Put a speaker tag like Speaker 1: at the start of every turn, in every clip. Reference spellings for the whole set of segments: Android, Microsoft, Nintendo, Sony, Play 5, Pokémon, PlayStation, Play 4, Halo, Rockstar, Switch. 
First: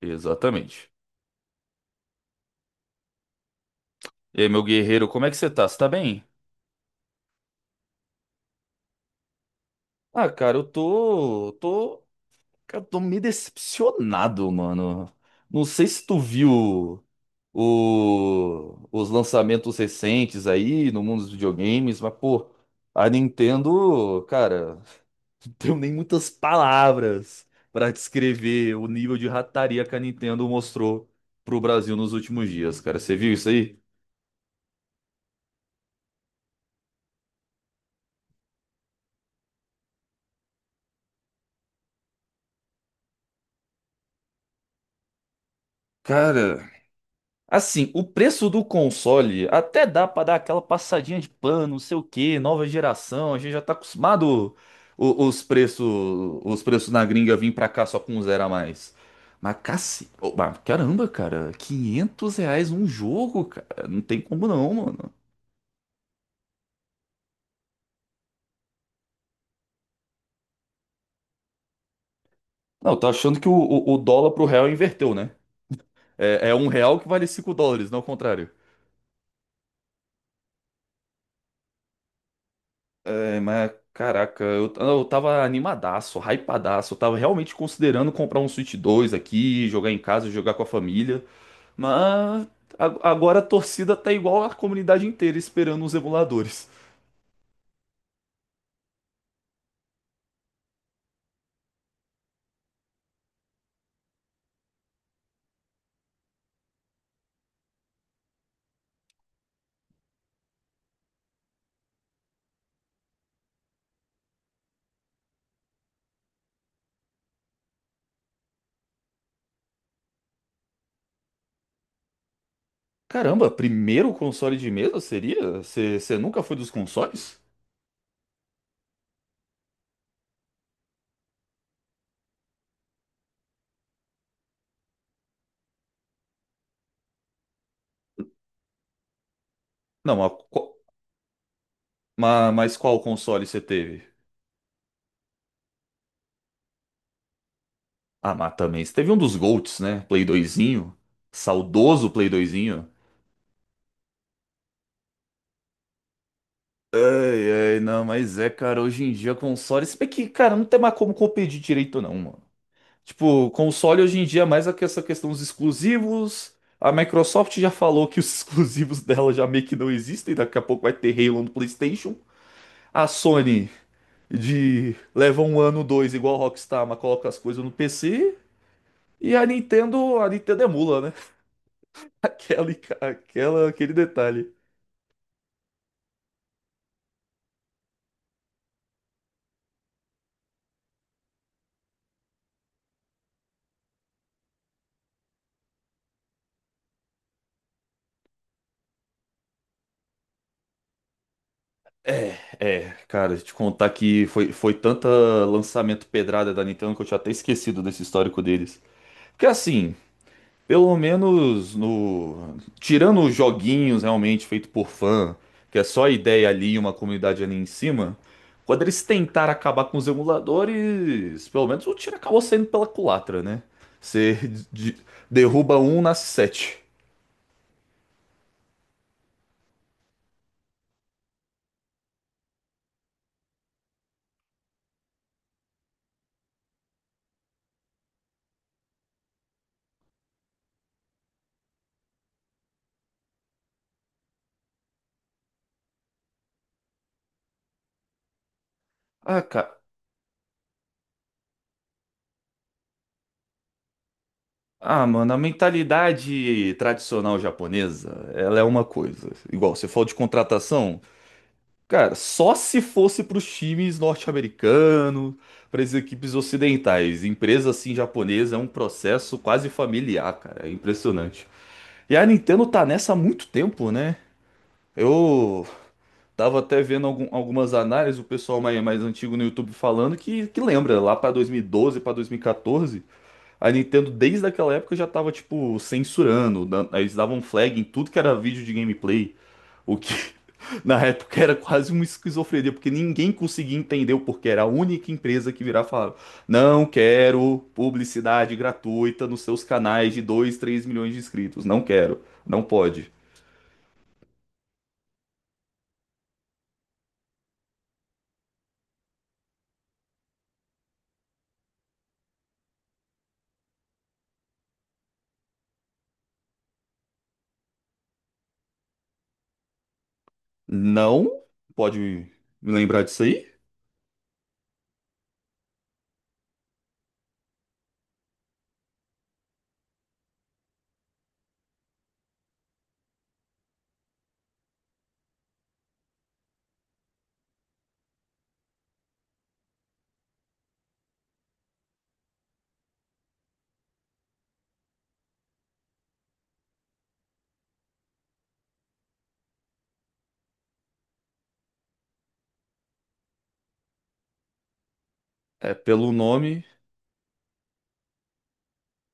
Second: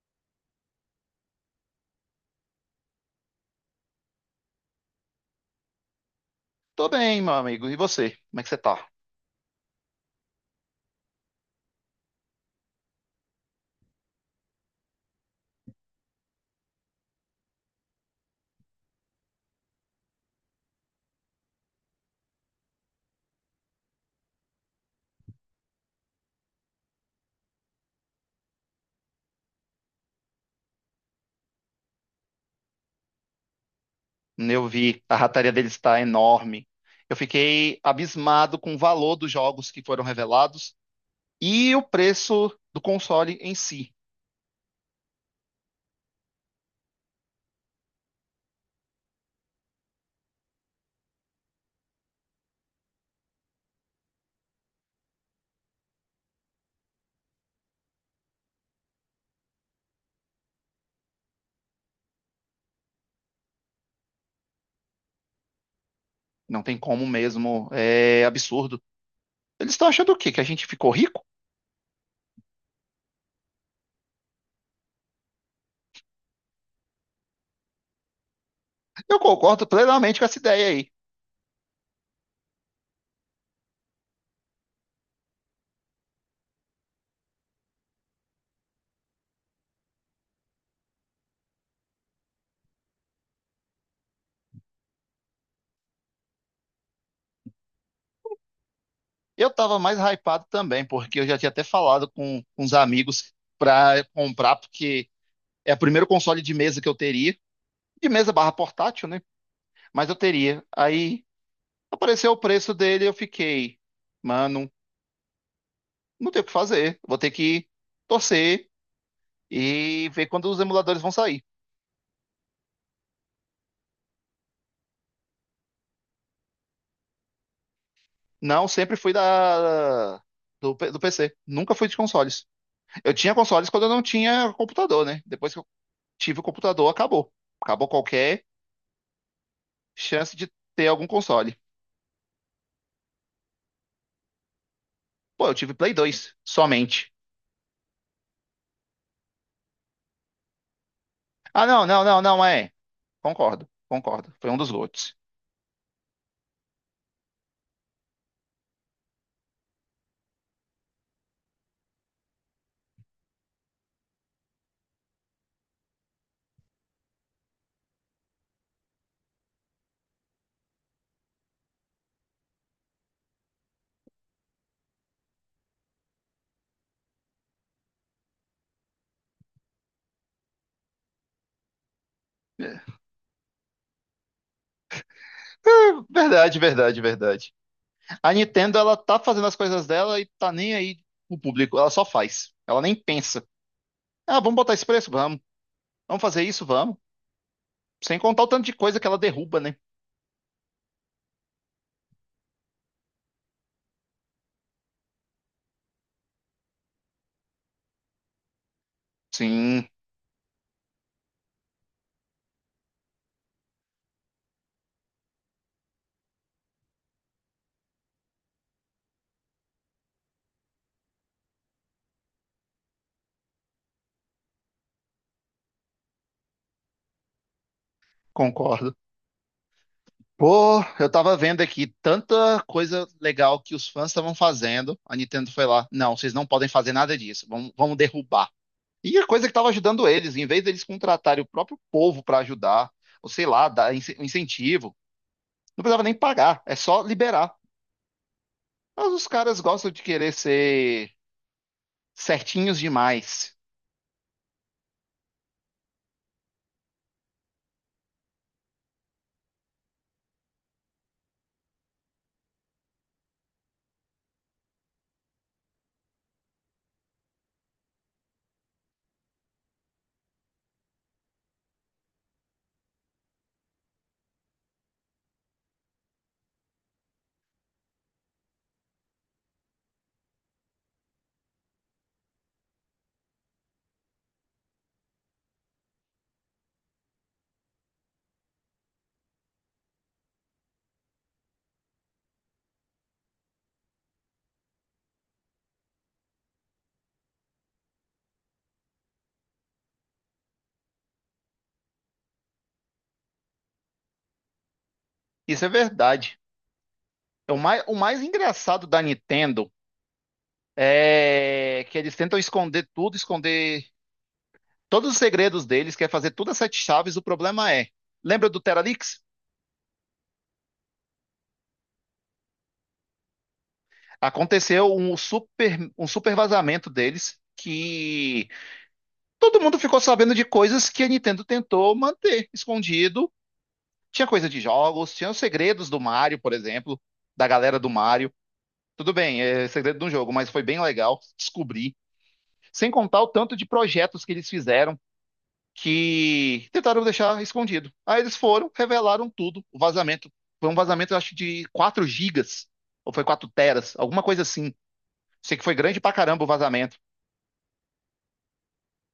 Speaker 1: Exatamente. E aí, meu guerreiro, como é que você tá? Você tá bem?
Speaker 2: Tô bem, meu amigo. E você? Como é que você tá?
Speaker 1: Ah, cara, eu tô, tô, cara, tô meio decepcionado, mano. Não sei se tu viu os lançamentos recentes aí no mundo dos videogames, mas, pô, a Nintendo, cara, não tenho nem muitas palavras pra descrever o nível de rataria que a Nintendo mostrou pro Brasil nos últimos dias, cara. Você viu isso aí?
Speaker 2: Eu vi, a rataria deles está enorme. Eu fiquei abismado com o valor dos jogos que foram revelados e o preço do console em si.
Speaker 1: Cara, assim, o preço do console até dá pra dar aquela passadinha de pano, não sei o que nova geração, a gente já tá acostumado o- os preços, os preços na gringa vir pra cá só com um zero a mais. Mas mas caramba, cara, 500 reais um jogo, cara, não tem como não, mano.
Speaker 2: Não tem como mesmo, é absurdo. Eles estão achando o quê? Que a gente ficou rico?
Speaker 1: Não, tá achando que o dólar pro real inverteu, né? É, é um real que vale 5 dólares, não o contrário.
Speaker 2: Eu concordo plenamente com essa ideia aí.
Speaker 1: É, mas caraca, eu tava animadaço, hypadaço. Eu tava realmente considerando comprar um Switch dois aqui, jogar em casa, jogar com a família. Mas agora a torcida tá igual a comunidade inteira esperando os emuladores.
Speaker 2: Eu tava mais hypado também, porque eu já tinha até falado com uns amigos pra comprar, porque é o primeiro console de mesa que eu teria, de mesa barra portátil, né? Mas eu teria. Aí. Apareceu o preço dele, eu fiquei, mano, não tem o que fazer. Vou ter que torcer e ver quando os emuladores vão sair.
Speaker 1: Caramba, primeiro console de mesa seria? Você nunca foi dos consoles?
Speaker 2: Não, sempre fui da do PC. Nunca fui de consoles. Eu tinha consoles quando eu não tinha computador, né? Depois que eu tive o computador, acabou. Acabou qualquer
Speaker 1: Não, mas,
Speaker 2: chance de
Speaker 1: qual-
Speaker 2: ter algum console.
Speaker 1: ma- mas qual console você teve?
Speaker 2: Pô, eu tive Play 2 somente.
Speaker 1: Ah, mas também, você teve um dos Golds, né? Play doisinho.
Speaker 2: Ah, não, não,
Speaker 1: Saudoso
Speaker 2: não,
Speaker 1: Play
Speaker 2: não
Speaker 1: 2.
Speaker 2: é. Concordo, concordo. Foi um dos GOATs.
Speaker 1: Não, mas é, cara, hoje em dia console, se bem que, cara, não tem mais como competir direito não, mano. Tipo, console hoje em dia é mais essa questão dos exclusivos. A Microsoft já falou que os exclusivos dela já meio que não existem, daqui a pouco vai ter Halo no PlayStation. A Sony de leva um ano, dois, igual a Rockstar, mas coloca as coisas no PC. E a Nintendo emula, né? Aquela,
Speaker 2: É,
Speaker 1: aquele detalhe.
Speaker 2: é, verdade, verdade, verdade. A Nintendo, ela tá fazendo as coisas dela e tá nem aí pro público. Ela só faz. Ela nem pensa. Ah, vamos botar esse preço? Vamos. Vamos fazer isso? Vamos. Sem contar o tanto de coisa que ela derruba, né?
Speaker 1: É, cara, te contar que foi, foi tanta lançamento pedrada da Nintendo que eu tinha até esquecido desse histórico deles. Porque
Speaker 2: Sim,
Speaker 1: assim, pelo menos no... Tirando os joguinhos realmente feito por fã, que é só ideia ali e uma comunidade ali em cima, quando eles tentaram acabar com os emuladores, pelo menos o tiro acabou saindo pela culatra, né? Você de- derruba um, nasce sete.
Speaker 2: concordo. Pô, eu tava vendo aqui tanta coisa legal que os fãs estavam fazendo. A Nintendo foi lá. Não, vocês não podem fazer nada disso. Vamos, vamos derrubar. E a coisa que tava ajudando eles, em vez deles contratarem o próprio povo pra ajudar, ou sei lá, dar incentivo, não precisava nem pagar, é só liberar. Mas os
Speaker 1: Ah,
Speaker 2: caras
Speaker 1: cara.
Speaker 2: gostam de querer ser certinhos demais.
Speaker 1: Ah, mano, a mentalidade tradicional japonesa, ela é uma coisa. Igual, você falou de contratação, cara, só se fosse pros times norte-americanos, pras equipes ocidentais. Empresa assim japonesa é um processo quase familiar, cara, é impressionante. E a Nintendo tá nessa há muito tempo, né? Eu tava até vendo algumas análises, o pessoal mais, mais antigo no YouTube falando que lembra, lá pra 2012, pra 2014. A Nintendo, desde aquela época, já tava, tipo, censurando. Eles davam flag em tudo que era vídeo de gameplay. O que, na época, era quase uma esquizofrenia, porque ninguém conseguia entender o porquê. Era a única empresa que virava e falava: não quero publicidade gratuita nos seus canais de 2, 3 milhões de inscritos. Não quero. Não pode.
Speaker 2: Isso é verdade. É o mais engraçado da Nintendo é que eles tentam esconder tudo, esconder todos os segredos deles, quer fazer tudo a sete chaves. O problema é, lembra do Teralix?
Speaker 1: Não pode me lembrar disso aí?
Speaker 2: Aconteceu um super vazamento deles que todo mundo ficou sabendo de coisas que a Nintendo tentou manter escondido. Tinha coisa de jogos, tinha os segredos do Mario, por exemplo, da galera do Mario. Tudo bem, é segredo de um jogo, mas foi bem legal descobrir. Sem contar o tanto de projetos que eles fizeram que tentaram deixar escondido. Aí eles foram, revelaram tudo. O vazamento foi um vazamento, eu acho, de 4 gigas, ou foi 4 teras, alguma coisa assim. Sei que foi
Speaker 1: É,
Speaker 2: grande pra
Speaker 1: pelo
Speaker 2: caramba o
Speaker 1: nome.
Speaker 2: vazamento.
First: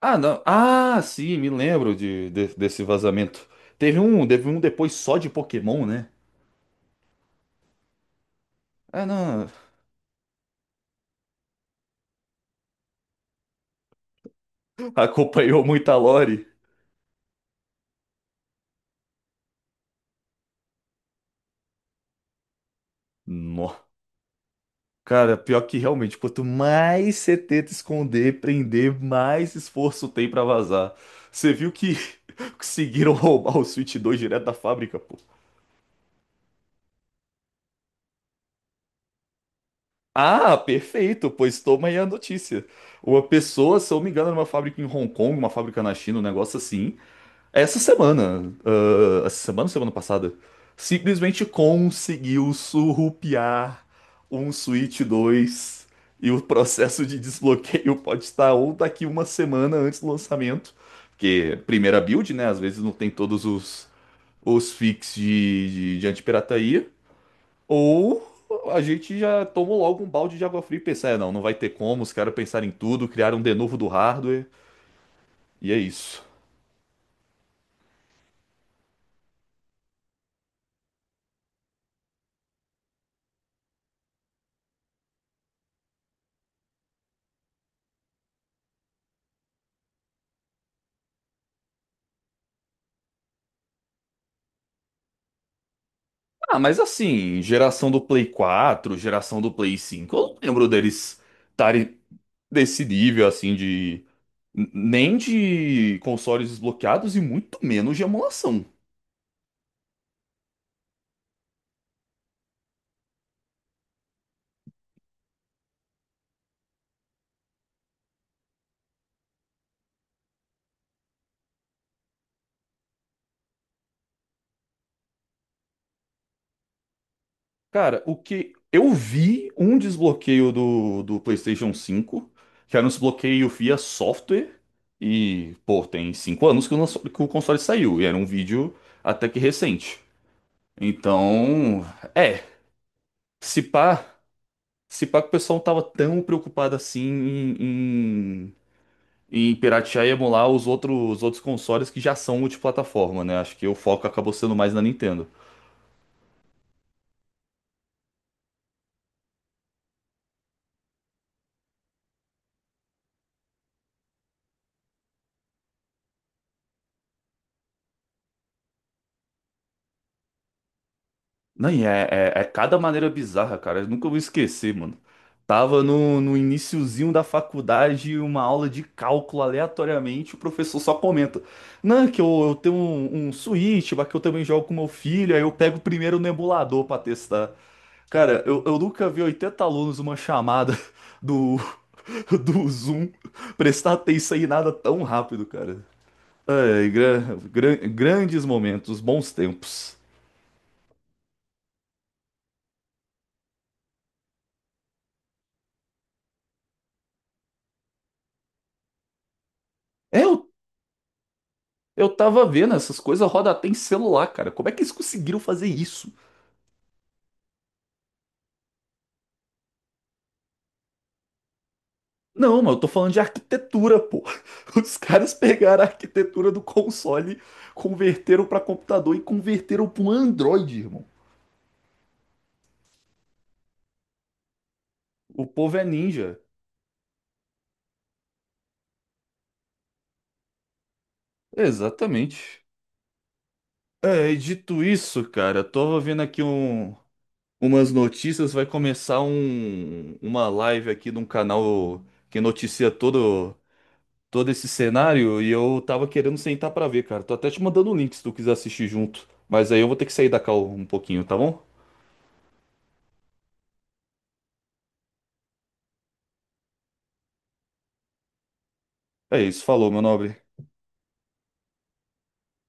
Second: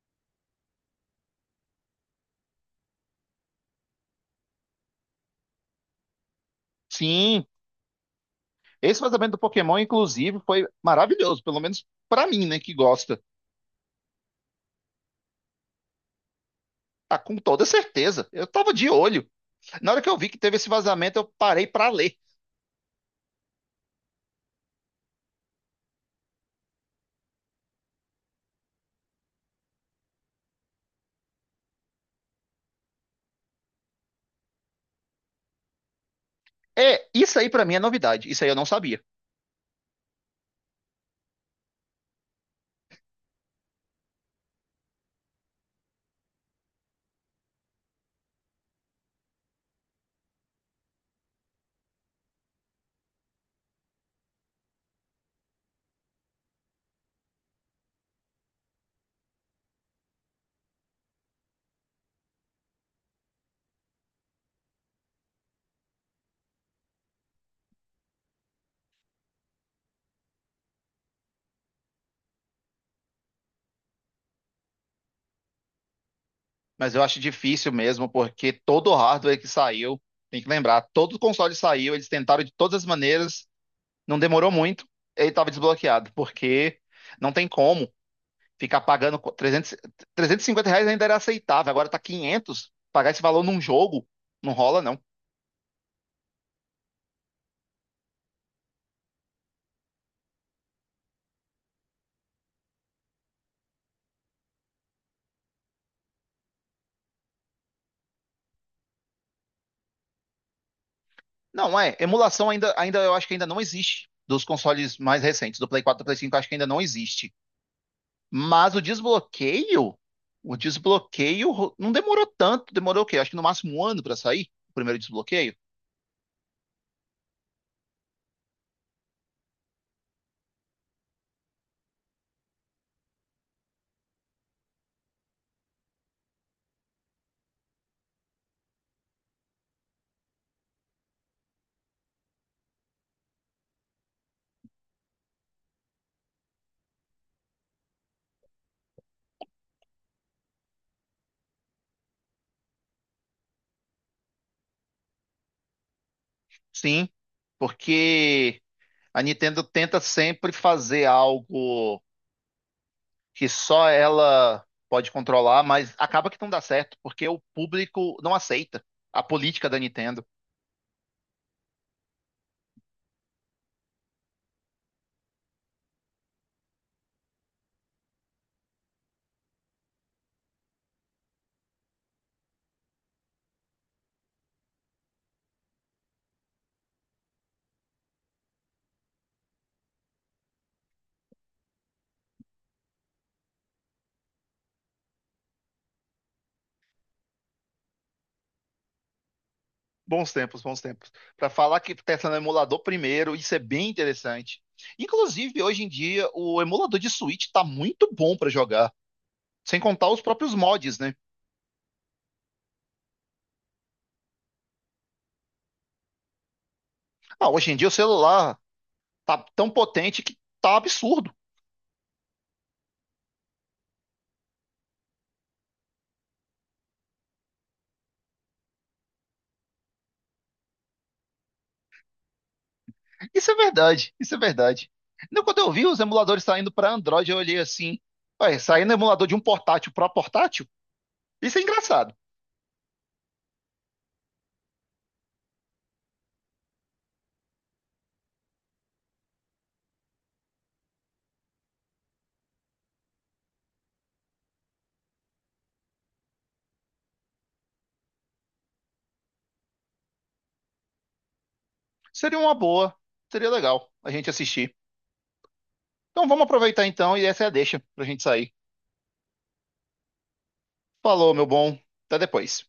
Speaker 1: Ah, não. Ah, sim, me lembro desse vazamento. Teve um depois só de Pokémon, né?
Speaker 2: Sim, esse
Speaker 1: Ah,
Speaker 2: vazamento do
Speaker 1: não.
Speaker 2: Pokémon, inclusive, foi maravilhoso, pelo menos pra mim, né, que gosta.
Speaker 1: Acompanhou muita lore.
Speaker 2: Ah, com toda certeza. Eu tava de olho. Na hora que eu vi que teve esse vazamento, eu parei pra ler.
Speaker 1: Nó. Cara, pior que realmente, quanto mais você tenta esconder, prender, mais esforço tem pra vazar. Você viu que conseguiram roubar o Switch dois direto da fábrica, pô.
Speaker 2: É, isso aí pra mim é novidade. Isso aí eu não sabia.
Speaker 1: Ah, perfeito, pois toma aí a notícia. Uma pessoa, se eu não me engano, era uma fábrica em Hong Kong, uma fábrica na China, um negócio assim. Essa semana ou semana passada, simplesmente conseguiu surrupiar um Switch dois e o processo de desbloqueio pode estar ou daqui uma semana antes do lançamento, porque primeira build, né? Às vezes não tem todos os fix de antipirataria, ou a gente já tomou logo um balde de água fria e pensa, é, não, não vai ter como, os caras pensaram em tudo, criaram um de novo do hardware, e é isso.
Speaker 2: Mas eu acho difícil mesmo, porque todo o hardware que saiu, tem que lembrar, todo o console saiu, eles tentaram de todas as maneiras, não demorou muito, ele estava desbloqueado, porque não tem como ficar pagando 300, 350 reais ainda era aceitável, agora tá 500, pagar esse valor num jogo, não rola não.
Speaker 1: Ah, mas assim, geração do Play 4, geração do Play 5, eu não lembro deles estarem desse nível assim de nem de consoles desbloqueados e muito menos de emulação.
Speaker 2: Não, é, emulação ainda, ainda eu acho que ainda não existe, dos consoles mais recentes, do Play 4 do Play 5, eu acho que ainda não existe. Mas o desbloqueio não demorou tanto, demorou o quê? Acho que no máximo um ano para sair o primeiro desbloqueio.
Speaker 1: Cara, o que eu vi um desbloqueio do PlayStation 5, que era um desbloqueio via software, e pô, tem 5 anos que o, que o console saiu, e era um vídeo até que recente. Então, é, se pá. Se pá que o pessoal não tava tão preocupado assim em piratear e emular os outros consoles que já são multiplataforma, né? Acho que o foco acabou sendo mais na Nintendo.
Speaker 2: Sim, porque a Nintendo tenta sempre fazer algo que só ela pode controlar, mas acaba que não dá certo, porque o público não aceita a política da Nintendo.
Speaker 1: Não, e é cada maneira bizarra, cara. Eu nunca vou esquecer, mano. Tava no iniciozinho da faculdade, uma aula de cálculo aleatoriamente, o professor só comenta: não, é que eu tenho um, um Switch, mas que eu também jogo com meu filho, aí eu pego primeiro no emulador pra testar. Cara, eu nunca vi 80 alunos uma chamada do, do Zoom prestar atenção em nada tão rápido, cara. Ai, grandes momentos, bons tempos.
Speaker 2: Bons tempos, bons tempos. Para falar que testa no emulador primeiro, isso é bem interessante. Inclusive, hoje em dia, o emulador de Switch tá muito bom para jogar. Sem contar os
Speaker 1: É, eu,
Speaker 2: próprios mods, né?
Speaker 1: eu tava vendo essas coisas roda até em celular, cara. Como é que eles conseguiram fazer isso?
Speaker 2: Ah, hoje em dia o celular tá tão potente que tá absurdo.
Speaker 1: Não, mas eu tô falando de arquitetura, pô. Os caras pegaram a arquitetura do console, converteram pra computador e converteram pra um Android, irmão.
Speaker 2: Isso é verdade, isso é verdade. Não,
Speaker 1: O
Speaker 2: quando eu
Speaker 1: povo é
Speaker 2: vi os
Speaker 1: ninja.
Speaker 2: emuladores saindo para Android, eu olhei assim, ué, saindo emulador de um portátil para portátil? Isso é engraçado.
Speaker 1: Exatamente. É, e dito isso, cara, eu tava vendo aqui um, umas notícias, vai começar um, uma live aqui de um canal que noticia todo, todo esse cenário e eu tava querendo sentar pra ver, cara. Tô até te mandando o link se tu quiser assistir junto. Mas aí eu vou ter que sair da call um pouquinho, tá bom?
Speaker 2: Seria uma boa, seria legal a gente assistir. Então vamos aproveitar então e essa é a deixa pra gente sair.
Speaker 1: É isso, falou, meu nobre.
Speaker 2: Falou, meu bom. Até depois.